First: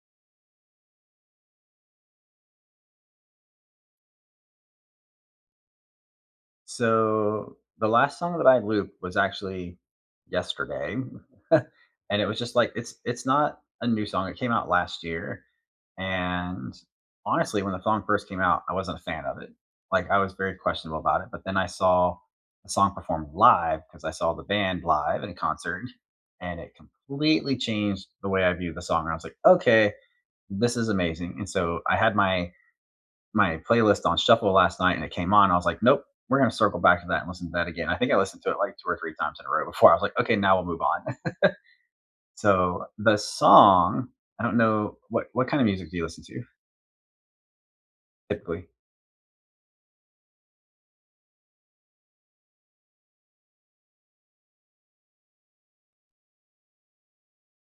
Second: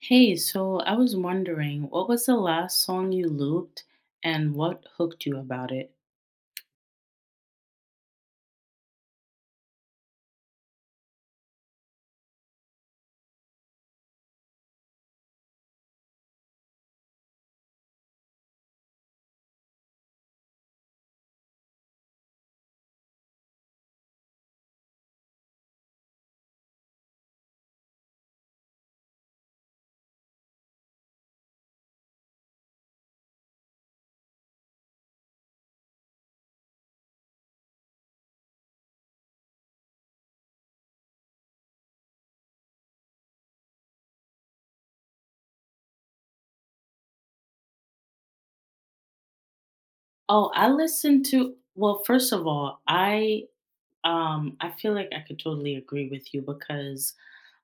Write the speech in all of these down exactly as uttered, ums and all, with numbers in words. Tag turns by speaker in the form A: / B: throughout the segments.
A: Hey, so I was wondering, what was the last song you looped and what hooked you about it?
B: So, the last song that I looped was actually yesterday. And it was just like it's it's not a new song, it came out last year, and honestly, when the song first came out, I wasn't a fan of it. Like, I was very questionable about it, but then I saw the song performed live because I saw the band live in concert, and it completely changed the way I view the song, and I was like, "Okay, this is amazing," and so I had my my playlist on shuffle last night and it came on. I was like, nope, we're going to circle back to that and listen to that again. I think I listened to it like two or three times in a row before. I was like, okay, now we'll move on. So the song, I don't know, what what kind of music do you listen to typically?
A: Oh, I listened to, well, first of all, I um I feel like I could totally agree with you because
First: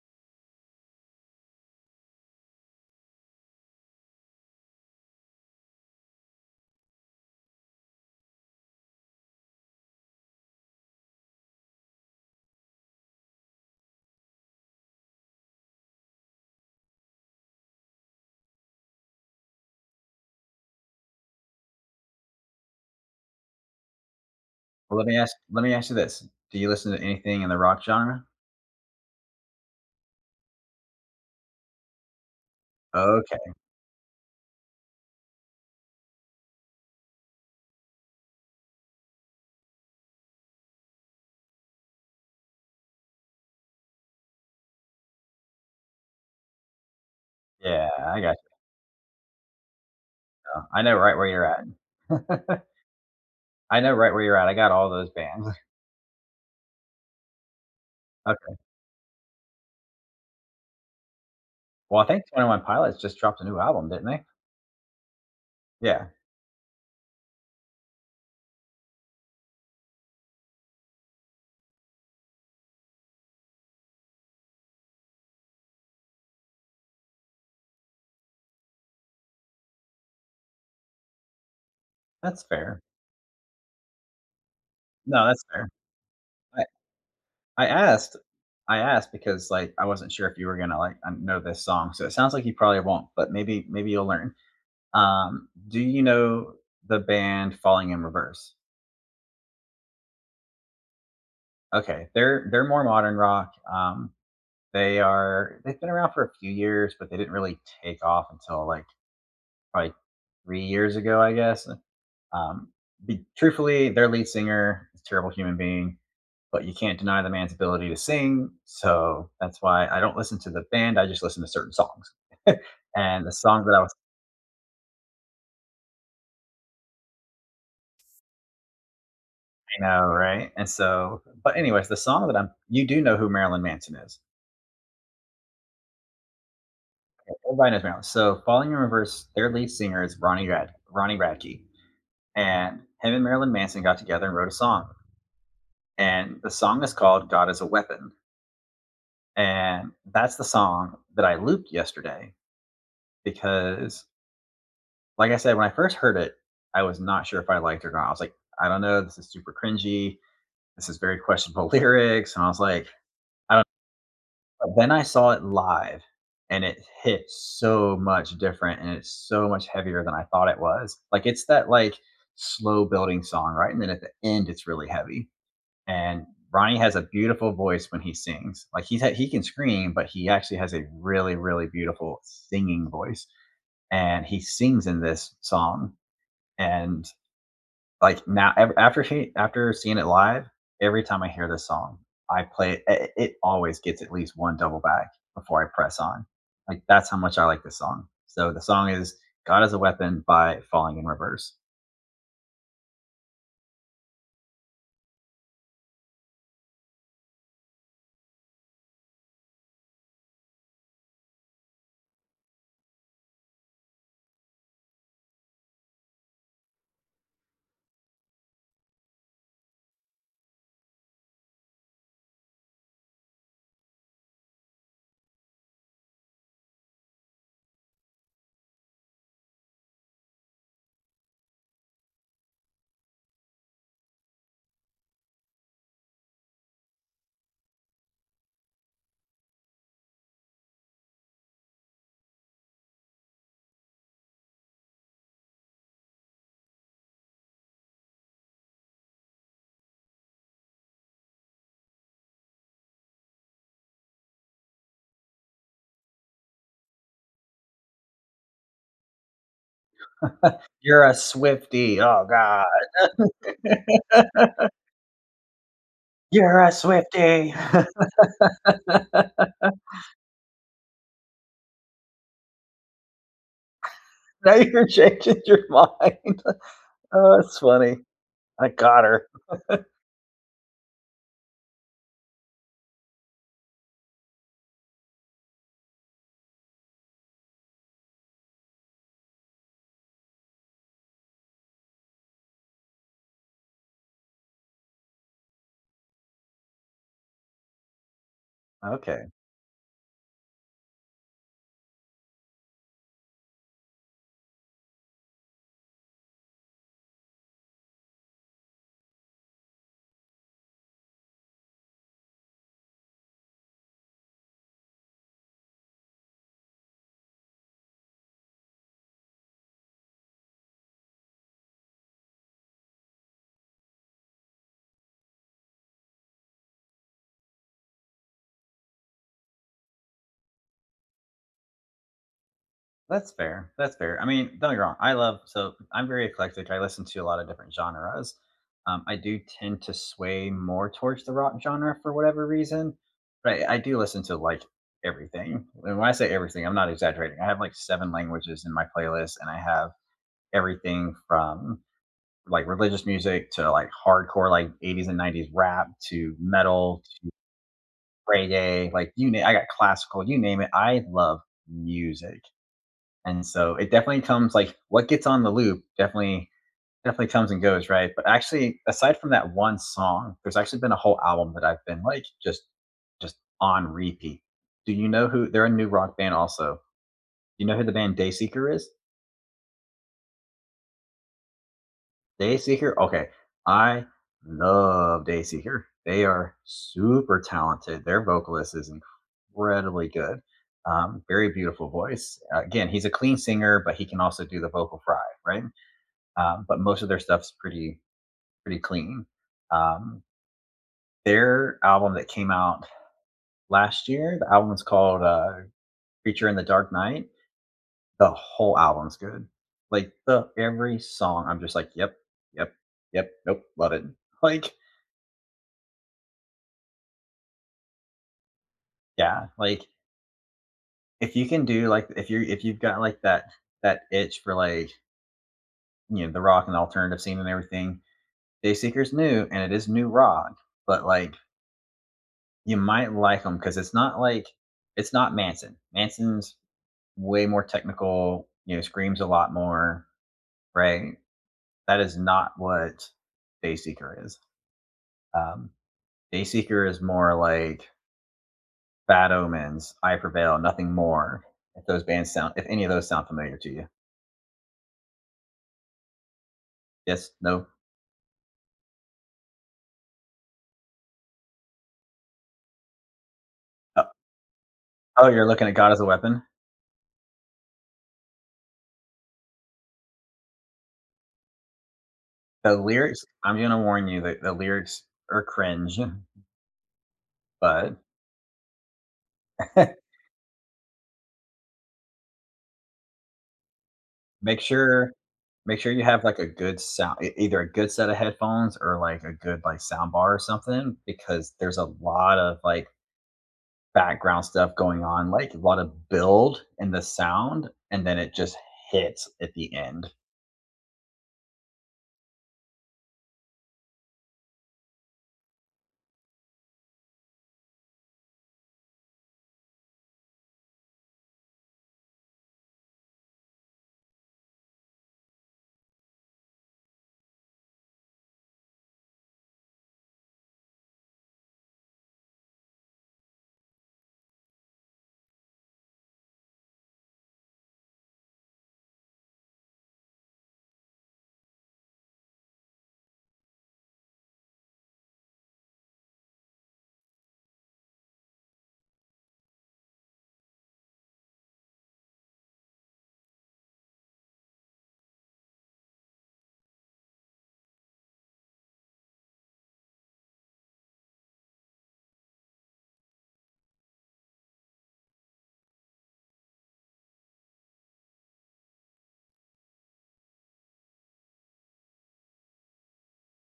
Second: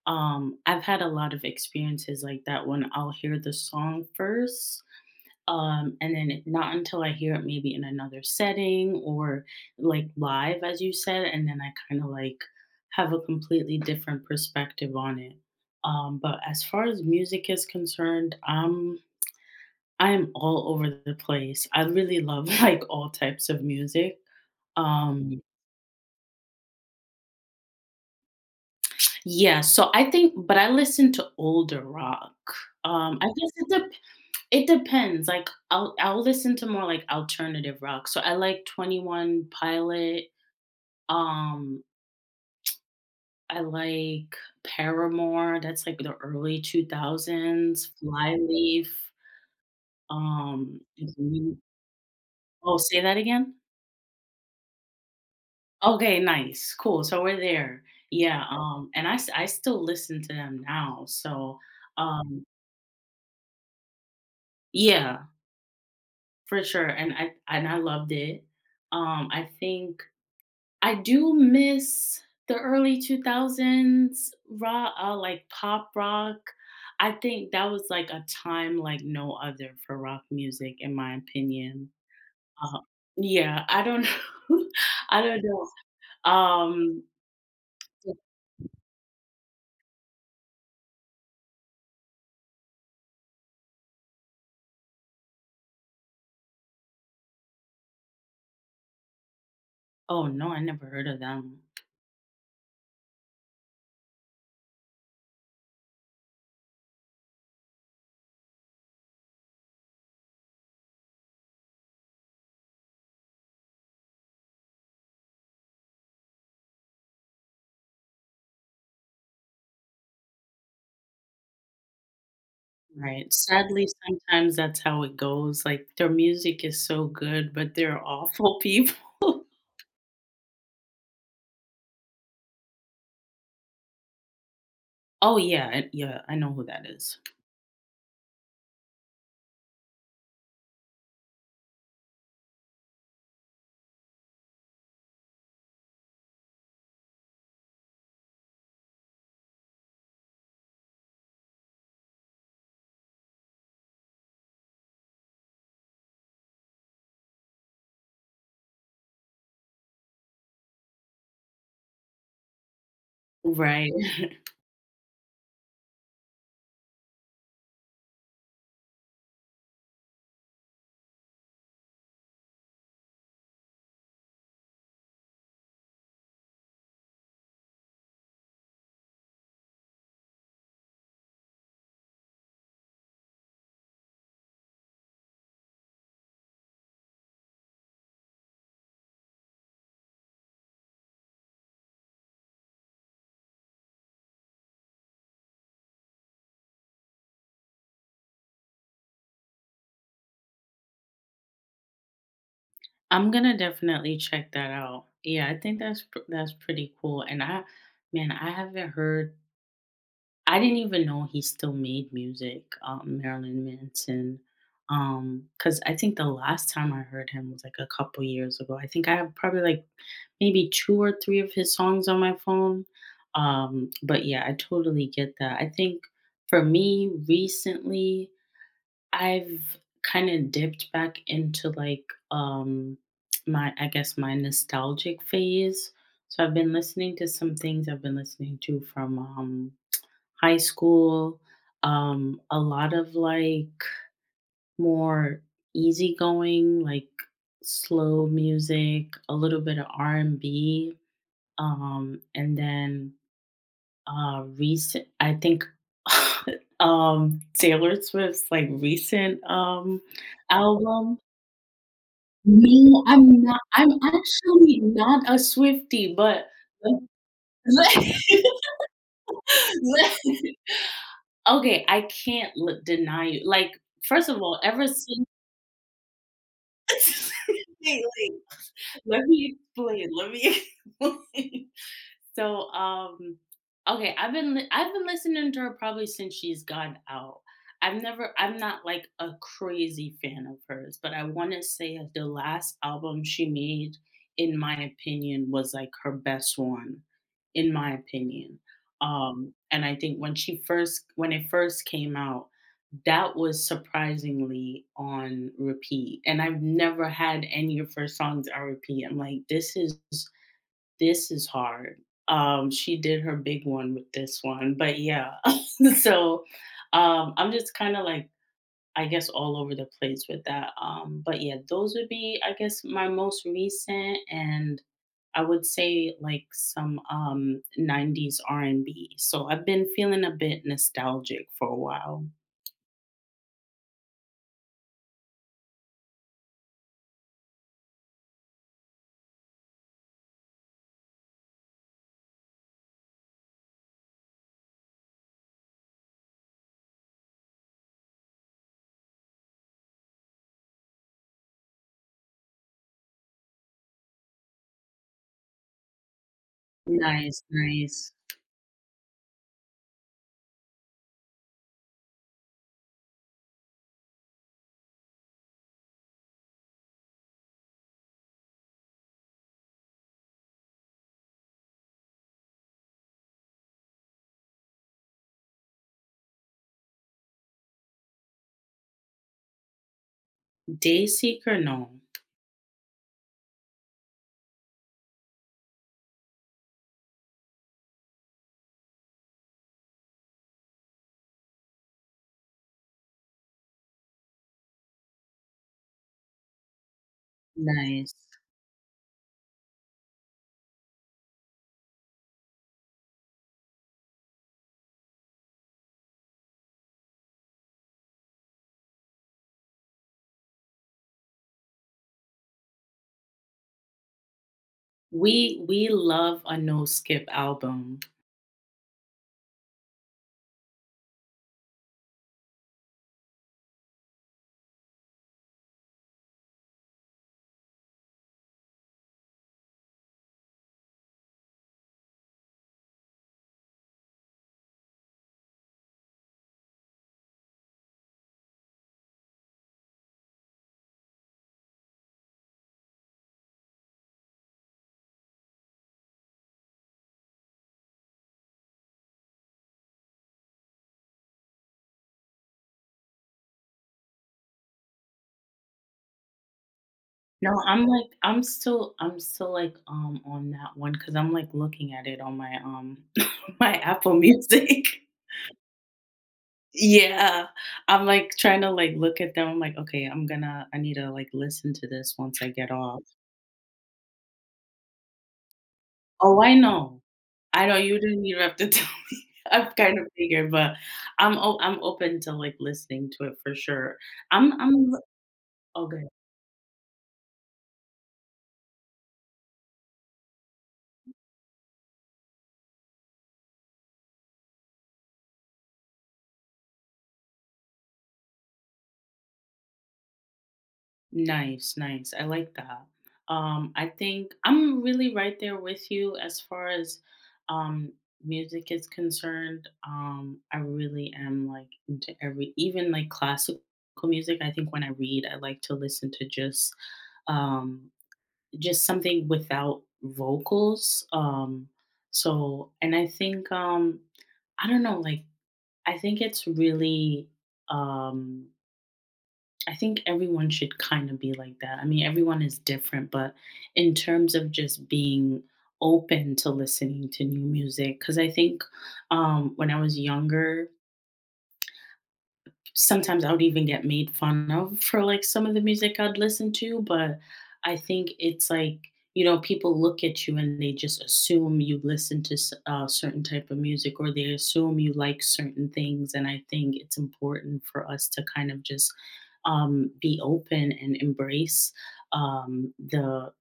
A: um I've had a lot of experiences like that when I'll hear the song first. Um, and then it- not until I hear it maybe in another setting or like live, as you said, and then I kind of like have a completely different perspective on it. Um, but as far as music is concerned, I'm I am all over the place. I really love like all types of music.
B: Well, let me ask
A: Um,
B: let me ask you this: do you listen to anything in the rock genre?
A: yeah, so I think, but I listen to older rock. Um, I guess
B: Okay,
A: it dep it depends. Like I'll I'll listen to more like alternative rock. So I like Twenty One Pilot. Um, I like Paramore, that's like the early two thousands,
B: yeah, I got you.
A: Flyleaf,
B: Now
A: um,
B: I know right where you're
A: mhm.
B: at.
A: Oh, say that again?
B: I know right where you're at. I got all those bands.
A: Okay, nice, cool, so we're there. Yeah,
B: Okay.
A: um, and I s I still listen to them now, so,
B: Well, I think
A: um
B: Twenty One Pilots just dropped a new album, didn't they?
A: yeah,
B: Yeah,
A: for sure, and I and I loved it. Um, I think I do miss the early two thousands raw, uh, like pop rock. I think that was like a time like no other for rock music, in my opinion.
B: that's
A: Uh,
B: fair.
A: yeah, I don't know. I
B: No, that's
A: don't
B: fair.
A: know. Um,
B: I asked I asked because, like, I wasn't sure if you were gonna, like, um, know this song, so it sounds like you probably won't, but maybe maybe you'll learn. Um, do you know the band Falling in Reverse?
A: oh no, I never heard of them.
B: Okay, they're they're more modern rock. Um, they are they've been around for a few years, but they didn't really take off until, like, probably three years ago, I guess. Um, be truthfully, their lead singer is a terrible human being, but you can't deny the man's ability to sing. So that's why I don't listen to the band. I just listen to certain songs. And the
A: Right.
B: song that I
A: Sadly,
B: was,
A: sometimes that's how it goes. Like their music is so good, but they're awful people.
B: I know, right? And so, but anyways, the song that I'm, you do know who Marilyn Manson is.
A: Oh yeah, I- yeah, I know who that is.
B: Okay, everybody knows Marilyn. So, Falling in Reverse, their lead singer is Ronnie Rad, Ronnie Radke, and him and Marilyn Manson got together and wrote a song. And the song is called "God Is a Weapon," and that's the song that I looped yesterday because like I said, when I first heard it, I was not sure if I liked it or not. I was like, I don't know. This is super cringy. This is very questionable lyrics. And I was like, I don't
A: Right.
B: know. But then I saw it live and it hit so much different and it's so much heavier than I thought it was. Like it's that like slow building song, right? And then at the end, it's really heavy. And Ronnie has a beautiful voice when he sings. Like he's ha- he can scream, but he actually has a really really beautiful singing voice, and he sings in this song. And like now after she after seeing it live, every time I hear this song, I play it, it always gets at least one double back before I press on. Like that's how much I like this song. So the song is God is a Weapon by Falling in Reverse.
A: I'm gonna definitely check that out. Yeah, I think that's pr- that's pretty cool. And I, man, I haven't heard. I didn't even know he still made music, um, Marilyn Manson. Um, because I think the last time I heard him was like a couple years ago. I think I have probably like maybe two or three of his songs on my phone. Um, but yeah, I totally get that. I think for me recently, I've kind of dipped back into like um my I guess my nostalgic phase. So I've been listening to some things I've been listening to from um high school. Um a lot of like more easygoing, like slow music, a little bit of R and B, um and then uh, recent I think, um, Taylor Swift's, like, recent, um,
B: You're a
A: album.
B: Swifty. Oh God.
A: No, I'm not I'm actually not a Swiftie, but
B: You're a Swifty.
A: okay, I can't l deny you. Like, first of
B: Now
A: all,
B: you're
A: ever since
B: changing your mind. Oh, that's funny.
A: wait, wait,
B: I got
A: let
B: her.
A: me explain, let me explain. So, um, okay, I've been li- I've been listening to her probably since she's gone out. I've never I'm not like a crazy fan of hers, but I want to say that the last album she made, in my opinion, was like her best one, in my opinion.
B: Okay.
A: Um, and I think when she first when it first came out, that was surprisingly on repeat. And I've never had any of her songs on repeat. I'm like, this is this is hard. Um, she did her big one with this one, but yeah. So, um, I'm just kinda like, I guess, all over the place with that, um, but yeah, those would be, I guess, my most recent, and I would say, like, some, um, nineties R and B. So I've been feeling a bit nostalgic for a while.
B: That's fair, that's fair. I mean, don't get me wrong, I love so I'm very eclectic, I listen to a lot of different genres. Um, I do tend to sway more towards the rock genre for whatever reason, but I I do listen to, like, everything. And when I say everything, I'm not exaggerating. I have, like, seven languages in my playlist, and I have everything from, like, religious music to, like, hardcore, like, eighties and nineties rap to metal, to
A: Nice, nice.
B: reggae, like, you name. I got classical, you name it. I love music, and so it definitely comes, like what gets on the loop definitely definitely comes and goes, right? But actually aside from that one song, there's actually been a whole album that I've been like just just on repeat. Do you know who, they're a new rock band also, do you know who the band Dayseeker is?
A: Dayseeker? No.
B: Dayseeker, okay. I love Dayseeker. They are super talented, their vocalist is incredibly good. Um, very beautiful voice. Uh, again, he's a clean singer but he can also do the vocal fry, right? Um, but most of their stuff's pretty
A: Nice.
B: pretty clean. Um, their album that came out last year, the album is called uh, "Creature in the Dark Night." The whole album's good. Like the every song, I'm just like, yep, yep, yep, nope, love it. Like,
A: We we love a no skip album.
B: yeah, like if you can do like if you if you've got like that that itch for like, you know, the rock and alternative scene and everything, Dayseekers new, and it is new rock, but like you might like him because it's not like it's not Manson. Manson's way more technical, you know, screams a lot more, right? That is not what Dayseeker is. Um, Dayseeker is more like Bad Omens, I Prevail, nothing more. If those bands sound, if any of those sound familiar to you, yes,
A: No,
B: no.
A: I'm like I'm still I'm still like, um, on that one because 'cause I'm, like, looking at it on my, um, my
B: Uh,
A: Apple Music.
B: oh, you're looking at God as a Weapon.
A: Yeah. I'm, like, trying to, like, look at them. I'm like, "Okay, I'm gonna I need to, like, listen to this once I get
B: The
A: off."
B: lyrics, I'm going to warn you that the lyrics are cringe,
A: Oh, I know. I know
B: but
A: you didn't even have to tell me. I've kind of figured, but I'm o I'm open to, like, listening to it for sure. I'm
B: Make
A: I'm okay.
B: sure make sure you have, like, a good sound e either a good set of headphones or, like, a good, like, sound bar or something because there's a lot of, like, background stuff going on, like, a lot of build in the sound, and then it just hits at the end.
A: Nice, nice. I like that. Um, I think I'm really right there with you as far as um, music is concerned. Um, I really am like into every, even like classical music. I think when I read, I like to listen to just um, just something without vocals. Um, so, and I think um, I don't know, like I think it's really um I think everyone should kind of be like that. I mean, everyone is different, but in terms of just being open to listening to new music, because I think um, when I was younger, sometimes I would even get made fun of for like some of the music I'd listen to, but I think it's like, you know, people look at you and they just assume you listen to s- uh, certain type of music or they assume you like certain things. And I think it's important for us to kind of just um, be open and embrace um, the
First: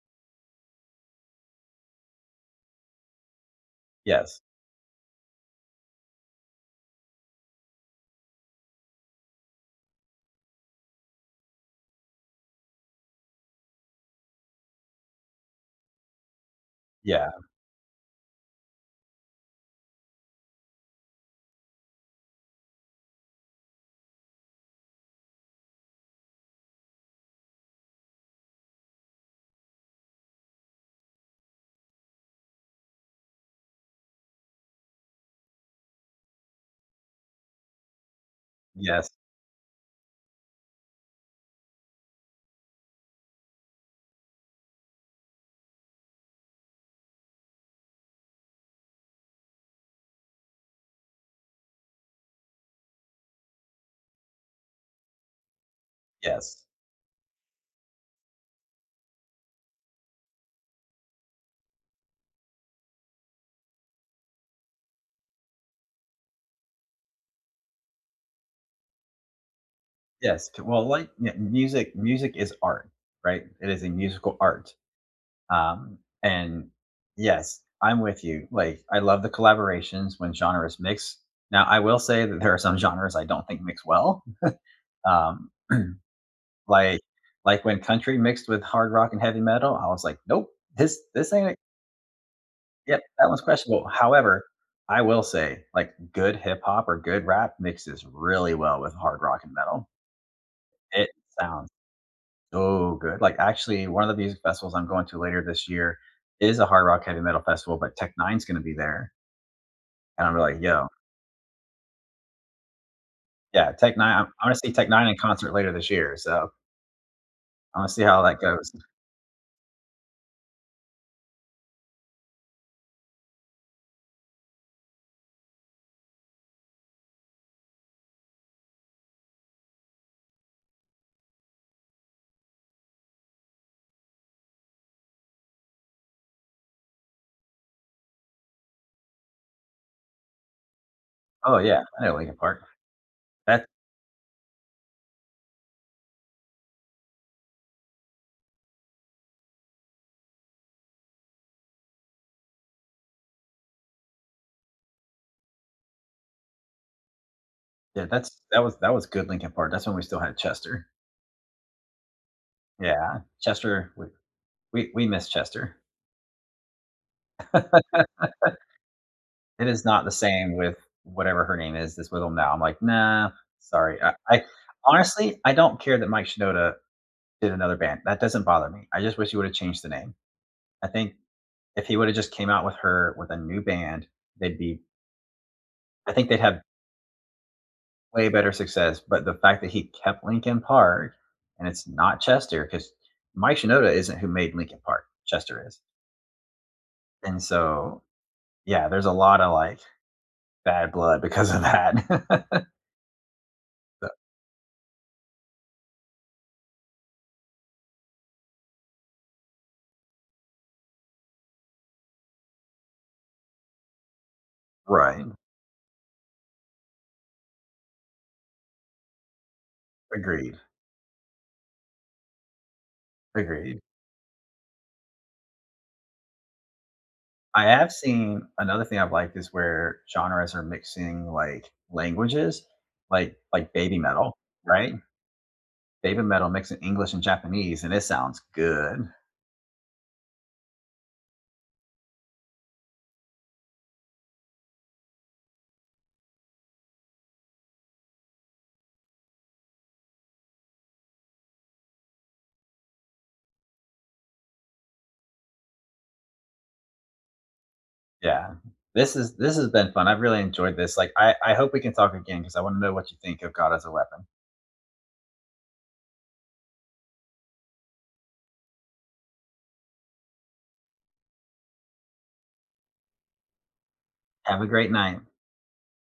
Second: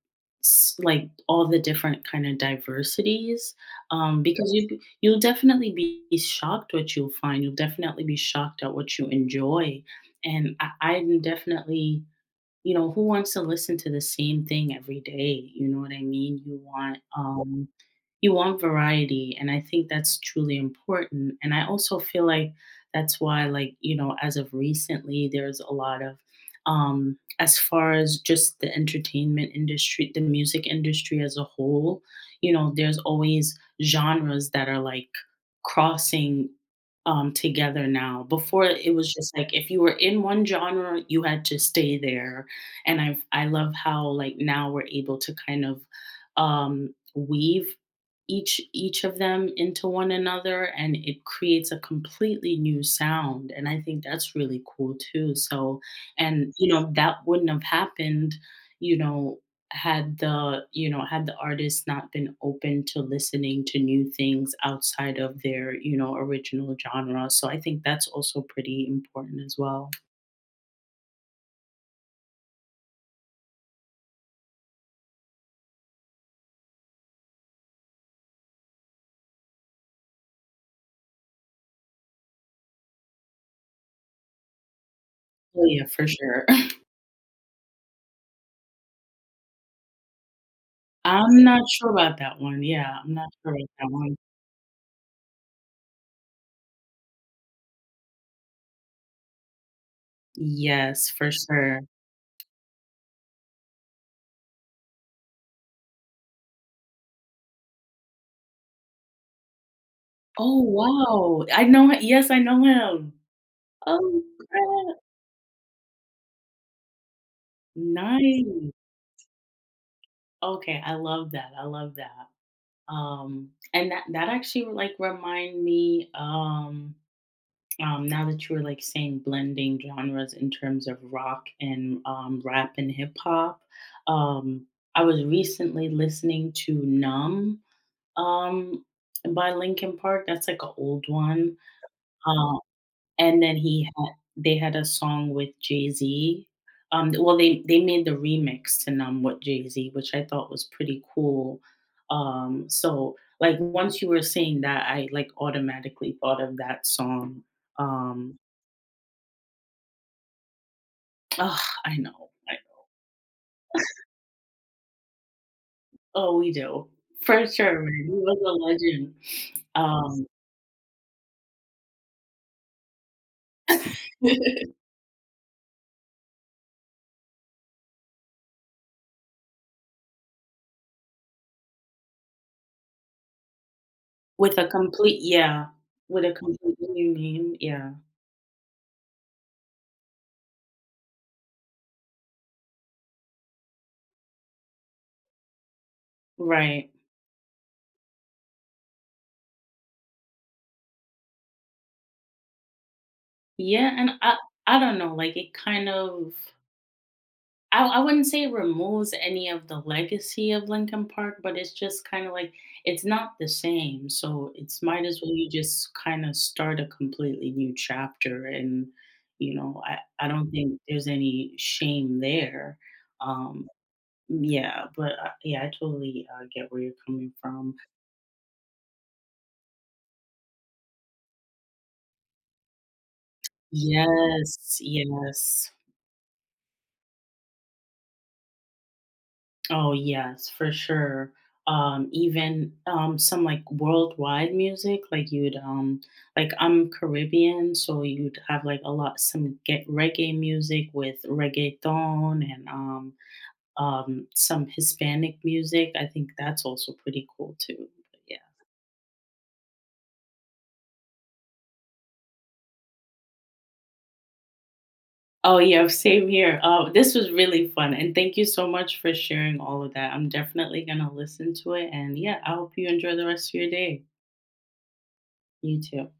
A: s- like all the different kind of diversities um,
B: Yes.
A: because you you'll definitely be shocked what you'll find. You'll definitely be shocked at what you enjoy. And I, I'm definitely, you know, who wants to listen to the same thing every day? You know what I mean? You want Yeah.
B: Yeah.
A: Um you want variety, and I think that's truly important, and I also feel like that's why, like, you know, as of recently, there's a lot of, um, as far as just the entertainment industry, the music industry as a whole, you know, there's always genres that are, like, crossing, um, together now. Before, it
B: Yes.
A: was just like if you were in one genre, you had to stay there, and I've I love how, like, now we're able to kind of, um, weave each each of them into one another, and it creates a completely new sound, and I think that's really cool too. So, and
B: Yes.
A: you know that wouldn't have happened, you know, had the you know had the artist not been open to listening to new things outside of their, you know, original genre. So I think that's also pretty important as well.
B: Yes. Well, like, yeah, music music is art, right? It is a musical art. Um, and yes, I'm with you. Like, I love the collaborations when genres mix. Now, I will say that there are some genres I don't think mix well. Um,
A: Oh yeah, for sure.
B: like, like when country mixed with hard rock and heavy metal, I was like, nope, this this
A: I'm
B: ain't it.
A: not sure about that one, yeah,
B: Yep,
A: I'm
B: that
A: not
B: one's
A: sure about
B: questionable.
A: that one.
B: However, I will say, like, good hip hop or good rap mixes really well with hard rock and metal.
A: Yes,
B: It
A: for
B: sounds
A: sure.
B: so good. Like, actually, one of the music festivals I'm going to later this year is a hard rock heavy metal festival, but Tech Nine's going to be there. And I'm really like,
A: Oh,
B: "Yo."
A: wow. I know hi Yes, I know him.
B: Yeah, Tech Nine
A: Oh,
B: I'm I'm gonna see Tech
A: crap.
B: Nine in concert later this year, so I am going to see how that goes.
A: Nice. Okay, I love that, I love that. Um, and that that actually would, like, remind me, um um, now that you were, like, saying blending genres in terms of rock and, um, rap and hip hop, um, I was recently listening to "Numb," um, by Linkin Park. That's, like, an old one.
B: Oh, yeah, I know Lincoln
A: Um
B: Park.
A: And then
B: That
A: he had They had a song with Jay-Z. Um, well, they they made the remix to "Numb" with Jay-Z, which I thought was pretty cool. Um, so, like, once you were saying that, I, like, automatically thought of that song.
B: Yeah,
A: Um,
B: that's that was that was good Lincoln Park, that's when we still had Chester.
A: Ugh, I know, I
B: Yeah, Chester, we we we miss Chester.
A: Oh, we do. For sure, man, he was a legend.
B: It is not the
A: Um,
B: same with whatever her name is that's with them now. I'm like, "Nah, sorry." I I honestly, I don't care that Mike Shinoda did another band, that doesn't bother me. I just wish he would've changed the name. I think if he would've just came out with her with a new band, they'd
A: with a
B: be,
A: complete, yeah,
B: I
A: with
B: think
A: a
B: they'd have
A: complete new name, yeah.
B: way better success. But the fact that he kept Linkin Park and it's not Chester because Mike Shinoda isn't who made Linkin Park. Chester is,
A: Right.
B: and so yeah, there's a lot of like bad blood because of that.
A: Yeah,
B: So,
A: and I I don't know, like, it kind of, I, I wouldn't say it removes any of the legacy of Lincoln Park, but it's just kind of like it's not the same. So it's might as
B: right.
A: well you just kind of start a completely new chapter. And, you know, I, I don't
B: Agreed.
A: think there's any shame there. Um,
B: Agreed.
A: yeah, but uh, yeah, I totally uh, get where you're coming
B: I
A: from.
B: have seen another thing I've liked is where genres are mixing like languages, like like baby metal,
A: Yes,
B: right?
A: yes.
B: Baby metal mixing English and Japanese, and it sounds good.
A: Oh yes, for sure. Um, even um, some like worldwide music, like you'd um, like I'm Caribbean, so you'd have like a lot some get reggae music with reggaeton and um, um, some Hispanic music. I think that's also pretty cool too. But yeah.
B: Yeah. This is this has been fun. I've really enjoyed this. Like, I I hope we can talk again because I wanna know what you think of God as a Weapon.
A: Oh yeah, same here. Uh, this was really fun, and thank you so much for sharing all of that. I'm definitely gonna listen to it, and yeah, I hope you enjoy the rest of your day.
B: Have a great night.
A: You too.